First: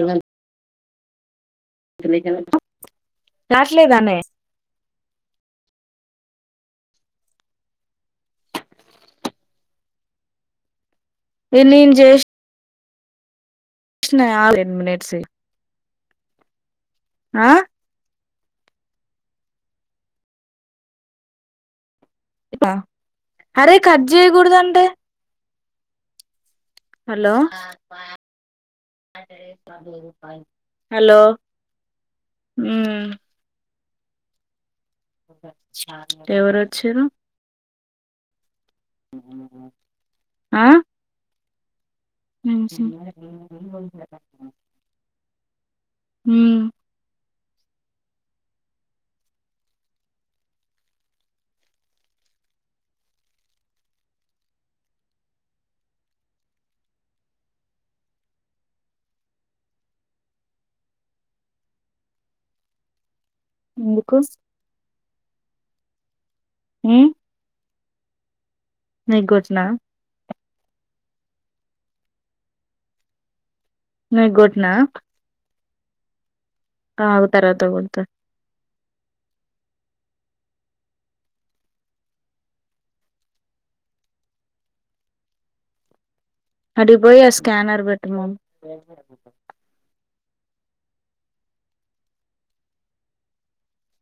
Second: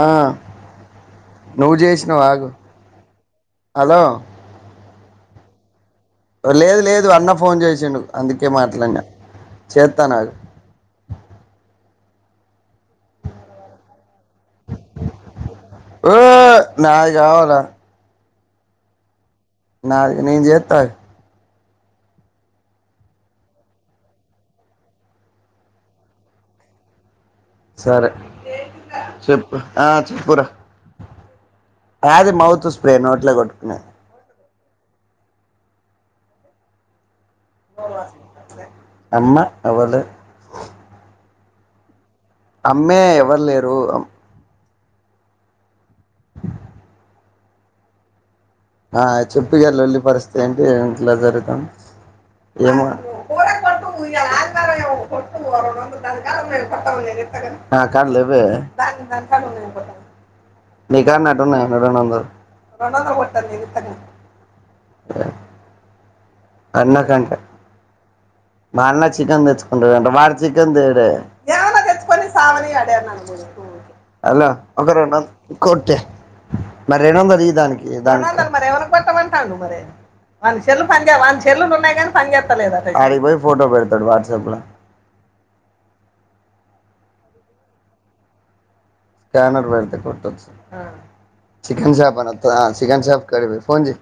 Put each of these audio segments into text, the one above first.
ఆ నువ్వు జేసినావ్ ఆగు హలో రాట్లేదానే లేదు లేదు అన్న ఫోన్ చేసిండు అందుకే మాట్లాడినా చేత్తా నాగు ఎన్ని నిమిష ష్ణనాయే టెన్ మినిట్స్ ఓ య్ ఆ నావిగావన్న నాది నేను జేత్త ఆగు ా అరే కట్ జెయ్యకూడదు అంటే సరే చెప్పు ఆ చెప్పురా హలో యాది మౌత్ స్ప్రే ఉమ్ నోట్లో కొట్టుకునేది స్టార్ట్ ఎవరు వచ్చిర్రు అమ్మ ఎవరు మేం సిన్ అమ్మే ఎవరు లేరు మ అమ్- ఊ మ్ అ చెప్పుగ లొల్లి పరిస్థితి ఏంటి ఇంట్లా ఎట్లా జరుగుతంది ఏం మాట్లా కూరలు కొట్టు ఇవాలా ఆదివారం ఏమో కొట్టు ఓ రెండు వందలు దాని కాడ ఉన్నాయ్ కొడ్తా నేను ఇస్తా కాని నా కాడ లేవే దాని కాడా ఉన్నాయ్ కొడ్తా నీ కాడ ఉన్నట్టు ఉన్నాయ రెండు వందలు రెండువందదలు కొట్ సరే నేను ఇత్త గాని ఎందుకు అన్న ఉమ్ కంట మా అన్న నీకు చికెన్ కొట్టినా తెచ్చుకుంటారు అంట వాడి చికెన్ దే డే ఏమైనా తెచ్చుకొని సావనియాడు నీకు హలో కొట్టినా ఒక రెండు రోజులు కొట్టే మరి ఆగు రెండువందలు యి తర్వాత దానికి కొడతా దానికి కొట్టమంటాడు మరి వాని సెల్లు పని వాని సెల్లులు ఉన్నాయి గాని పని జెత్తలేదంట మరి అడికిపోయ్ ఫోటో పెడతాడు వాట్సాప్లో ఆడికిపోయి అ స్కానర్ పెట్టు మను అ చికెన్ షాప్ కనవత్తద చికెన్ షాప్ కాడికి పోయి ఫోన్ జేయ్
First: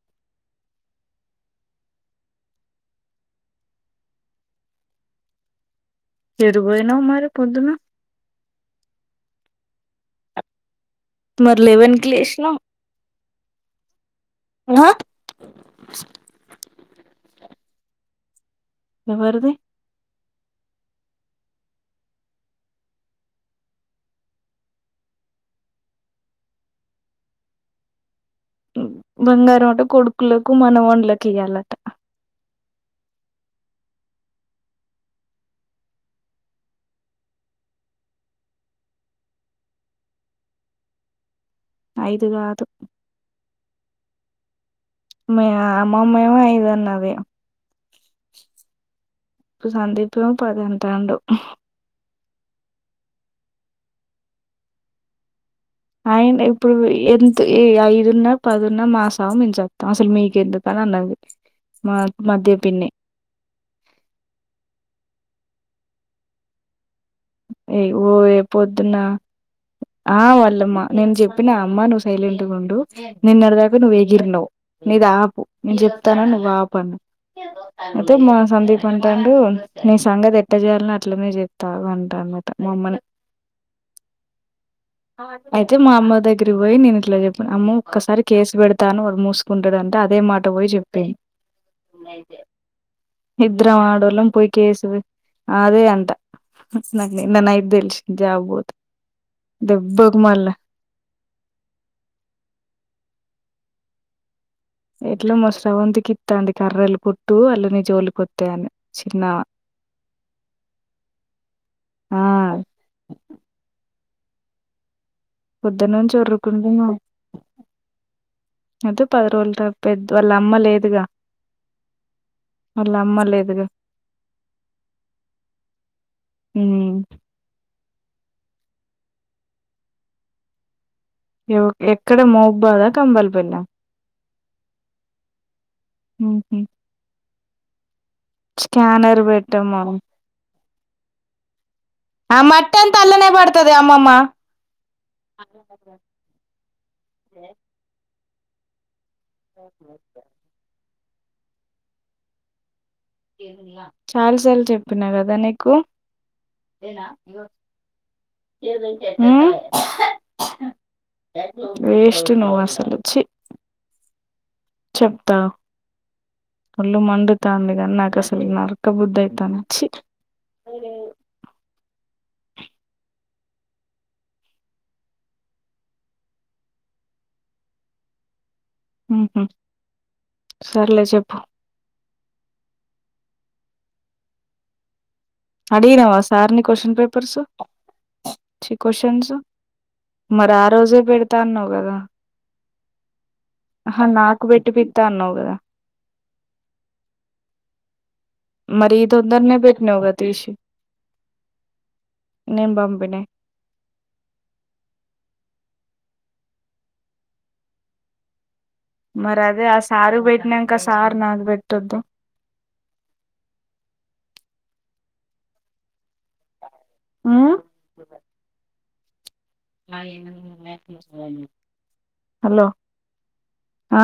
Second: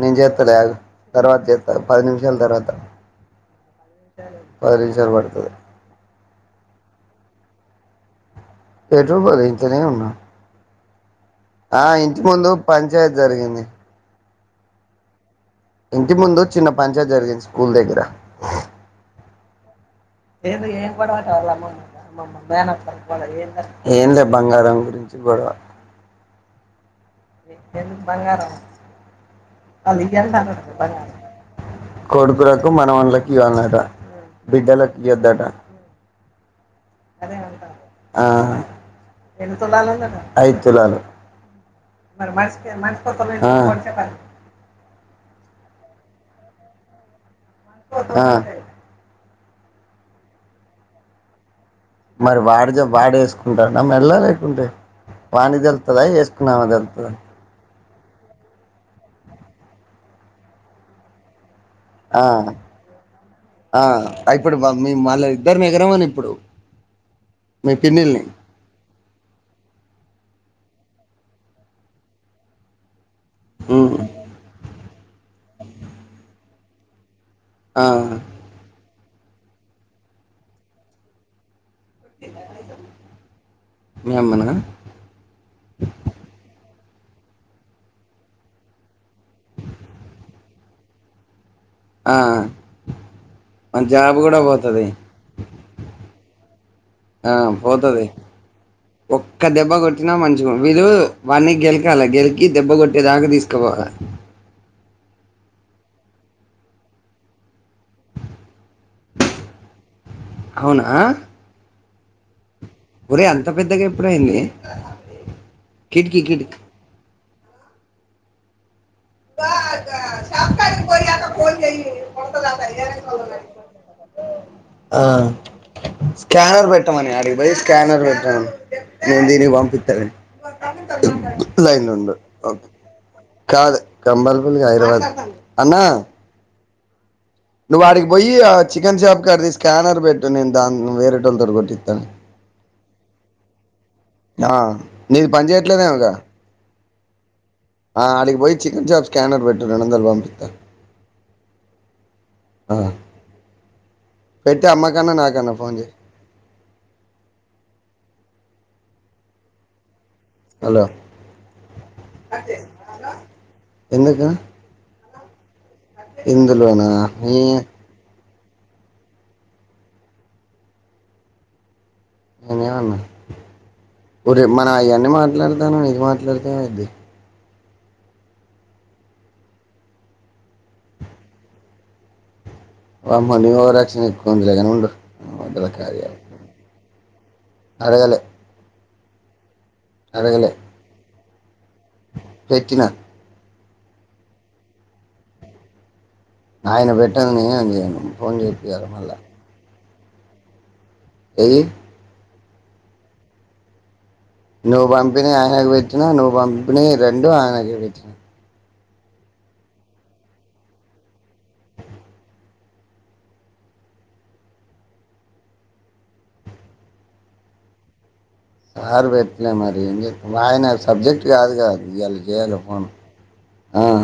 నే జేత్తలే ఆగు తర్వాత జేత్త పది నిమిషాల తర్వాత పది నిమిషాలు పడతది ఏటికి పోయినావ్ మరి పొద్దున ఎటూ బోదు ఇతనే ఉన్నా మరి అ లెవెన్ కి ఇంటి ముందు పంచాయ్ తి జరిగింది నా ఇంటి ముందు చిన్న పంచర్ జరిగింది స్కూల్ దగ్గర. ఎవరిది ఏం లే బంగారం గురించి గొడవ. ఎమ్ బంగారం అట కొడుకులకు మనవన్లకి ఇయ్యాలట కొడుకులకు మనవాళ్లంకు ఇవ్వాలం బిడ్డలకి ఇయ్యోద్దటా ఆహ్ ఐదు తులాలు. ఐదు కాదు ఆహ్ మీ అమ్మమ్మ ఏమో ఐదన్నది. ఆహ్ ఇప్పుడు సందీప్ ఏమో పది అంటాండు. మరి వాడిది వాడెసుకుంటాన్నడ మెడలో లేకుంటే వాని తెలుతుందా అయన వేసుకున్నామా ఇప్పుడు తెలుతుందా ఎంత య అయి పదున్న పదున్న మాసావు మేము సస్తమ్ అసలు మీకు ఎందుకని అన్నది. మా ఆహ్ మధ్య పిన్ని ఆహ్ ఇప్పుడు మల్ల మీ మల్లతే ఇద్దరం మీగరం అని ఇప్పుడు. మీ ఏయ్ పిన్నిల్ని ఓయ్ పొద్దున్న ఆహ్ వాళ్ళమ్మ. నేను చెప్పిన అమ్మ నువ్వు సైలెంట్ గా ఉండు. నిన్నటిదాకా ఉమ్, నువ్వు ఎగిరినవ్ నీదాపు. నేను చెప్తాను. నువ్వు ఆపు అన్నా ఆ, అయితే మా సందీప్ అంటుండు నీ సంగతి ఎట్ట చేయాలనొ అట్లనే చేస్తా ఆగు అని. అనమాట మా అమ్మనే మీ అమ్మనా అయితే మా అమ్మ దగ్గర పోయి నేను అట్లా చెప్పిన అమ్మ ఒక్కసారి కేసు పెడతాను వాడు మూసుకుంటాడుంటే అదే మాట పోయి చెప్పెసింది. ఆ, మన జాబ్ ఆడోలం కూడా పోయి పోతుంది కేసుపె అదే అంట నాకు నిన్న ఆహ్ నైట్ పోతది తెలిసింది జాబ్ పోతే ఒక్క దెబ్బ కొట్టినా దెబ్బకు మళ్ళా మంచిగా వీళ్ళు వాన్ని గెలకాలే గెలికి దెబ్బ కొట్టే దాకా తీసుకు కోబని ఎట్లా మా స్రవంతికి ఇత్త ఉంది కర్రలు కొట్టు వాళ్ళని. జోలికొత్తయని చిన్న అవునా ఆహ్ ఇప్పుడే ఏంది. పొద్దున్నుంచి వరులుకుంటున్న. పది రోజుల తర్వాత పెద్ద వాళ్ళ అమ్మ లేదుగా వాళ్ళ అమ్మ లేదుగా ఆహ్ స్కానర్ ఉమ్ పెట్టమని అడిగిద స్కానర్ పెట్టమని నేను ఈడికి పంపిత్తలే. లైన్ లో ఉండు ఎక్కడ ఓకే మోగ్బాదా కంబలి. బేనా, [inaudible] హైదరాబాద్ అన్నా ఉహు నువ్వు ఆడికి పోయి ఆ చికెన్ స్కానర్ షాప్ కాడిది. పెట్టమ్మా స్కానర్ పెట్టు నేను దాన్ని వెరైటోళ్లతోనే. కొట్టిస్తాను ఆ మట్టంతా అల్లనే పడతది అమ్మమ్మ ఆ నీది పని చేయట్లేదేమోంగా, ఏ ఆడికి పోయి చికెన్ షాప్, స్కేనర్ పెట్టు రెండు వందలు పంపిస్తా, చాలా సార్లు పెట్టి చెప్పిన అమ్మకన్నా కదా నాకన్నా నీకు, ఫోన్ చేయి ఉహు హలో వేస్ట్ నువ్వు అసలు ఛీ, ఎందుకు చెప్తా ఇందులోనా ఎ, నిన్ను నరకబుద్ది అయితాంది చి, నేనేమన్నా ఒరే మనం. అయ్యాన్ని మాట్లాడతాను ఇది మాట్లాడతే ఏమైంది, ఉహు సర్లే చెప్పు, వామ్మో మీ ఓవరాక్షన్ ఎక్కువుంది లేగాని ఉండు, వడ్డల కార్యాలు అడిగినవా సార్ ని క్యూస్షన్ పేపర్, పేపర్ సు అడగలే క్యూస్షన్స్ అడగలే మరి ఆ రోజే పెడుతే, ఇత్తా అన్నావ్ కదా, పెట్టిన ఆహ నాకు పెట్టి పిత్త అన్నావు కదా, ఆయన పెట్టంది నేను ఏమ్ చేయను ఫోన్ చేపియాలి మళ్ళా, నవ్వదష [unintelligible] ఏది నేను పంపిణీ, నువ్వు పంపిణీ ఆయనకు పెటినా నువ్వు పంపిణీ రెండు ఆయనకు పెట్నా, మరి అదే ఆ సారు పెట్టినాక సార్ నాకు ప పెట్టొద్దా, ఊ సార్ [inaudible] పేట్లే మరి ఏం చేతం ఆ ఆయన సబ్జెక్ట్ కాదు కాగా అది చేయాలి హలో ఫన్ ఆ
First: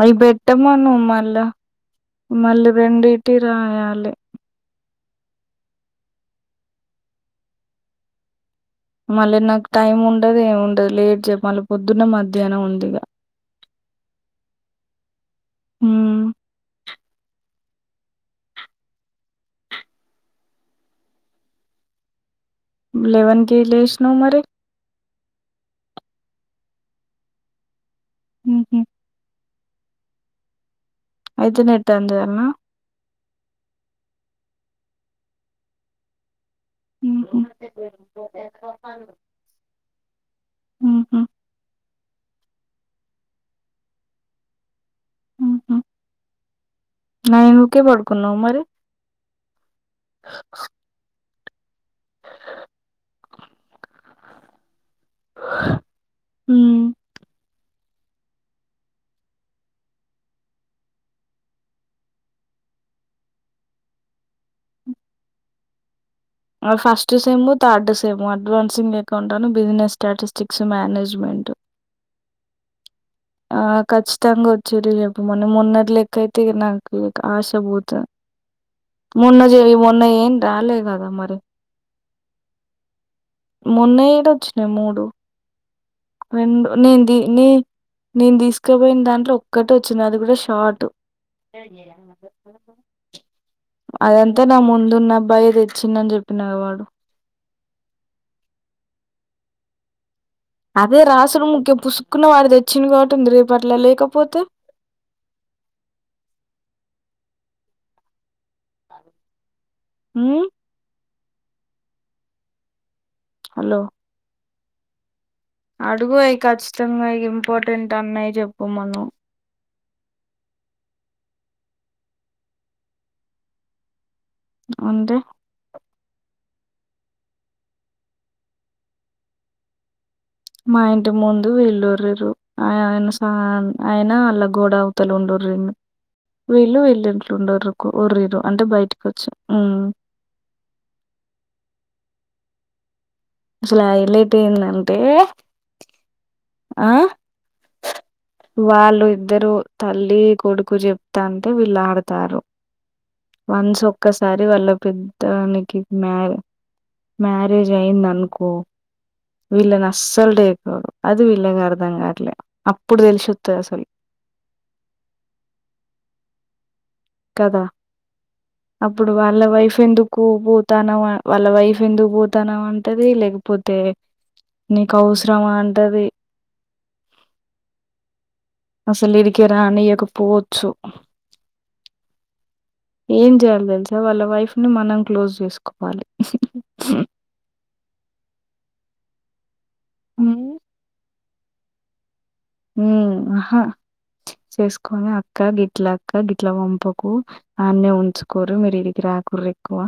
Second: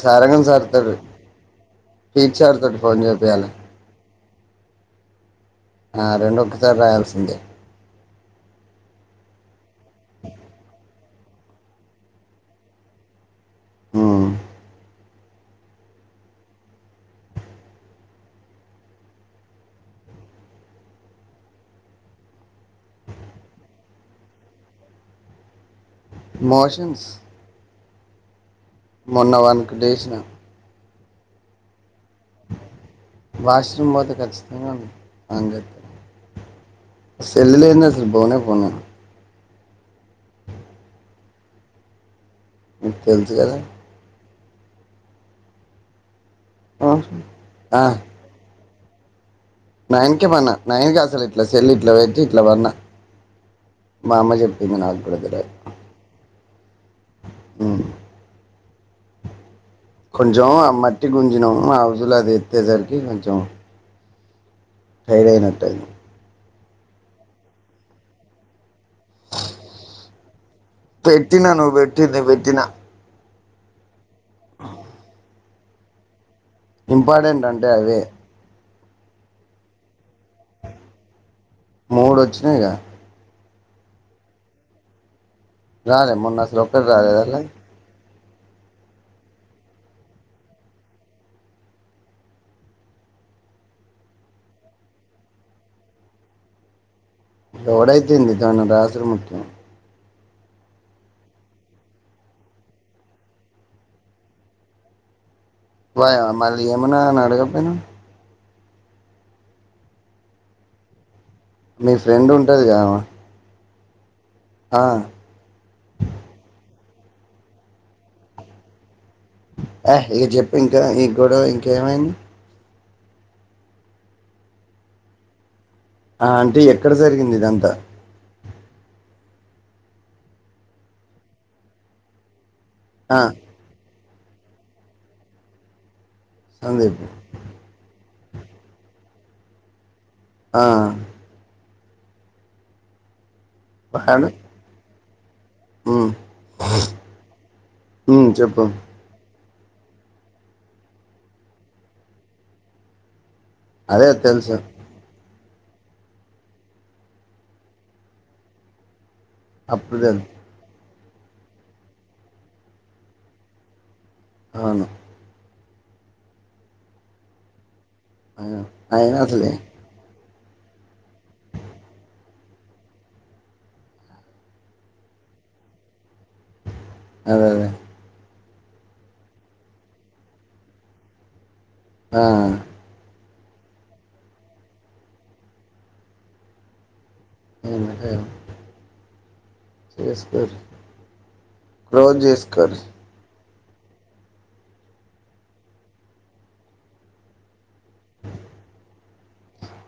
అవి పెట్టమను మళ్ళా టీచర్ మళ్ళీ తోటి ఫోన్ రెండిటి చేయాలి రాయాలే, ఆ రెండు ఒక్కసారి రాయాల్సిందే, మళ్ళీ నాకు టైం ఉండదు. ఏమిండదు లేట్ చేయకు మళ్ళీ పొద్దున్న మధ్యాహ్నం ఉంది ఇగా ఊ ఉహు లేెవన్ కే లేసినావ్ మరి, మోషన్స్ హ్మ్మ్ హ్మ్మ్ మొన్న వన్కి డేసిన అయిదు నట్ ఆన్ జేయల్న వాష్రూమ్ పోతే ఖచ్చితంగా అంగ హుహు. సెల్లు లేనిది అసలు పోనే పోను నేను హ్మ్మ్ నీకు తెల్సు కదా హ్మ్మ్ నైన్ కే పడుకున్నావు మరి నైన్ కే పన్న నైన్ క అసలు ఇట్లా సెల్ ఇట్ల పెట్టి ఇట్లా వన్న మా అమ్మ చెప్పింది నాకు అడుదుల హ్మ్. హ్మ్మ్ కొంచెం ఆ మట్టి గుంజినం ఆ రోజులు అది ఎత్తేసరికి కొంచెం టైడ్ అయినట్టయింది first same third same advancing అకౌంటను బిజినెస్ స్టాటస్ పెట్టినా నువ్వు పెట్టింది పెట్టినా ఆ కచ్చితాంగొచ్చేటివి చెప్పమను మొన్నటిలెక్కయిత్ తే నాకు ఇంపార్టెంట్ అంటే ఆశబోత అవే మొన్న చెవి మొన్న ఏం రాలేదు కదా మరి మూడు వచ్చినాయిగా మొన్న ఏడొచ్చినాయి మూడు రాలే మొన్నసలు రెండు ఒకటి నేను రాలే ది అందుకో నీ నేను తీసుకుపోయిన దాంట్లో ఒక్కటొచ్చింది అది కూడా షాట్ అదంతా నా ముందున్న అబ్బాయి తెచ్చిండని చెప్పిన వాడు లోడైతుంది తను రాజు ముఖ్యం అదే రాసులు ముఖ్యం పుసుక్కున వాడి తెచ్చిన కాబటి ఉంది రేపు అట్లా లేకపోతే బ మళ్ళీ ఏమనా అని అడగపోయినా మ్మ్ మీ ఫ్రెండ్ ఉంటదిగామ హలో హా అడుగయి ఖచ్చితంగా ఇంపార్టెంట్ అన్నయి చెప్పమను ఏయ్ ఇక చెప్ప ఇంకా ఇ గడ ఇంకేమైంది అంటే ఆ అంటే ఎక్కడ జరిగింది ఇదంతా మా ఇంటి ముందు వెళ్ళురిరు ఆ ఆయన్స ఆ! అయనా అల్లా గోడ అవతలు ఉండు. రెండూ వీళ్ళు సందీప్. వీళ్లంట్రా [unintelligible] వర్రీయ అంటే బయటికి వచ్చి హ్మ్ ఆ అస్సలు ఆ వాడు ఇళ్లయితే నల్ ఏ హ్మ్ ఆ హ్మ్. చెప్పు. వాళ్ళు ఇద్దరు తల్లి కొడుకు చెప్తాంటే వీళ్ళడతార్రు. వన్స్ అదే ఒక్కసారి తెలుసు. వాళ్ళ పెద్దని మ్యారేజ్ అయింద అనుకో వీళ్ళను అప్పుడు తెలు అస్సలు దేఖరు. అది వీళ్లగా అర్ధంగట్లే అప్పుడు తెలిసి వస్తది. అస్సలు అవును కదా అయినా అప్పుడు అయినా వాళ్ళ అసలే వైఫ్ ఎందుకు పో పోతానవా వాళ్ళ వైఫ్ ఎందుకు పోతానావ్ అంటది. లేకపోతే నీకు అవసరమా అంటది. అదే అదే అసలు ఇడికి రానియకపోవచ్చు. ఆ ఏం చేయాలి తెలుసా వాళ్ళ వైఫ్ ని మనం క్లోజ్ చేసుకోవాలి. అవు అ విష్ ఉమ్ పర్ రోజ్ చేస్త హ్మ్ హా చేసుకొని అక్క గిట్ల అక్క గిట్ల పంపకు అన్నే ఉంచుకోర్రీ. మీరు ఇడికి రాకుర్రీ ఎక్కువ.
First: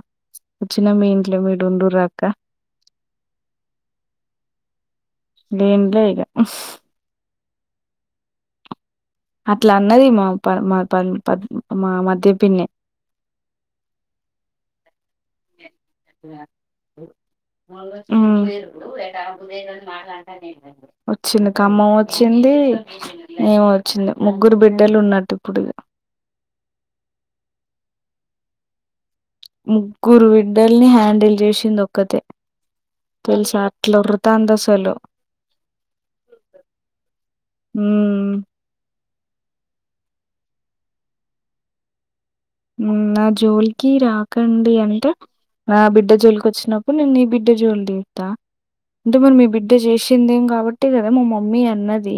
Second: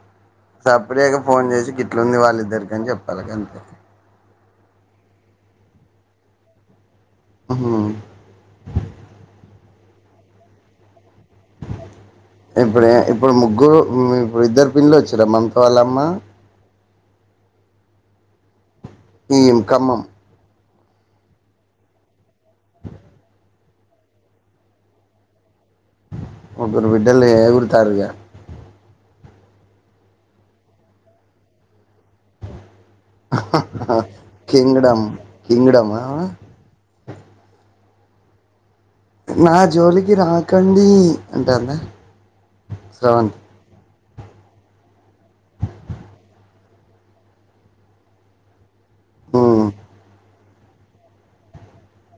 వచ్చిన మీ సప్డేక ఇంట్లో ఫోన్ మీరు చేసి ఉండుర్రి గిట్లు ఉంది. అక్క వాళ్ళిద్దరికి అని చెప్పాలి. గంతే ఏమ్ లే ఇగా ఆ అట్లా అన్నది మా పర్ మా పర్ మామ ఎప్పుడే ఇప్పుడు ముగ్గు ఇప్పుడు ఇద్దర్ [unintelligible] గా మమత వాళ్ళమ్మ హ్మ్ మీరు ఈ ఖమ్మం. [unintelligible] వచ్చింది. ఖమ్మం వచ్చింది. ఏమో వచ్చింది. ముగ్గురు బిడ్డలు ఉన్నట్టు ఇప్పుడు ఇగా ముగ్గురు బిడ్డలు ఏగురుతారు. ఇగా ముగ్గురు బిడ్డల్ని హ్యాండిల్ చేసింది. ఒక్కతే హా తెలుసా అట్లా హా ఒర్రుతాంది కింగ్ అసలు డమ్ కింగ్ డమ ఆమె హమ్ నా జోలికి రాకండి అంటాంద హమ్ నా జోల్ కి రాకండి అంటే నా బిడ్డ జోలికి ఒచ్చినప్పుడు నేన్ నీ బిడ్డ జోల్ తీత్త ఇంతముందు మీ ఉమ్ బిడ్డ చేసిందేం కాబట్టే గద మా మమ్మీ అన్నదీ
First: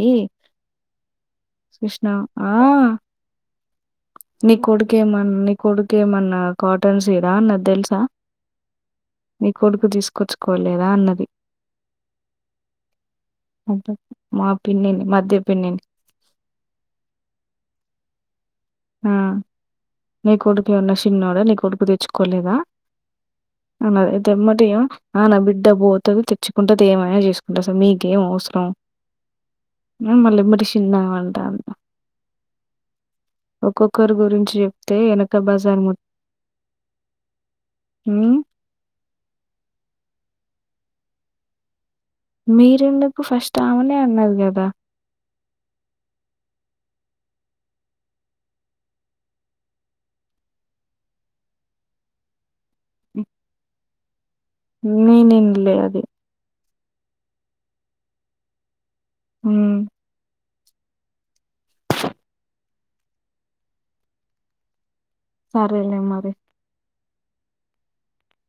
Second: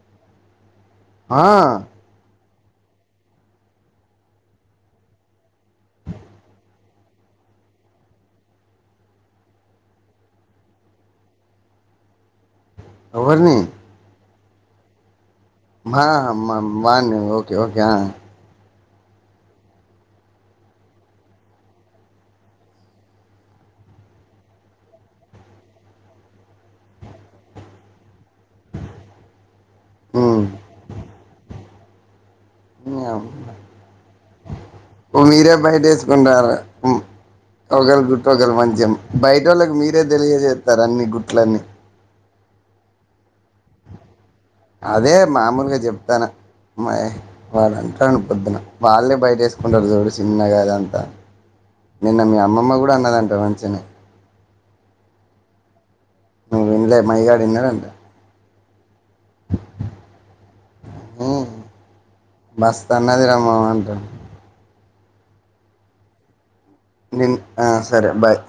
హా ఆ నీ కొడ్క్ కేమన్నా నీ కొడుకు ఏమన్నా కాటన్ సీడా అన్నది తెల్సా నీ కొడుకు తీసుకొచ్చుకోలేదా అన్నది ఓవర్ని అబ్బా! మా పిన్నిని మ తి మా మ వాన్ని ఓకేఓకే ఆ నీ కొడుకు ఎమన్న చిన్నొడా నీ కొడుకు తెచ్చుకోలేదా అన్నది ఐతే ఎమ్మటే ఈ ఆ నా బిడ్డ పోతది తెచ్చుకుంటది ఏమైనా చేసుకుంటది అస మీకేం అవ్స్ స్రం మళ్ళె ఉమ్ ఎమ్మటె శిన్న మీ ఒక్కొక్కరి గురించి జెప్తే ఎనక మీరే బజార్ బయట మొత్తం ఏసుకుంటారు హమ్ ఒకల్ గుట్టు ఒకలు మంచింగ బయట ఓళ్ళకి మీరే తెలియజేత్తరు అన్ని గుట్లన్ని మీరెందుకు ఫస్ట్ ఆమెనే అన్నది గద్ అదే మామూలుగా చెప్తాన మయ్ వాడు అంటాండు పొద్దున వాళ్ళే బయట ఏసుకుంటారు చూడు చిన్నగాదంతా నిన్న మీ అమ్మమ్మ కు కూడ అన్నదంట మంచినే నీనిన్ లే అది నువ్వు ఇన్లే మైగాడు ఇన్నడంట హమ్ హమ్ మస్త్ అన్నదిరా అంటాం సరేలే మరి నిన్ ఆ సరే బాయ్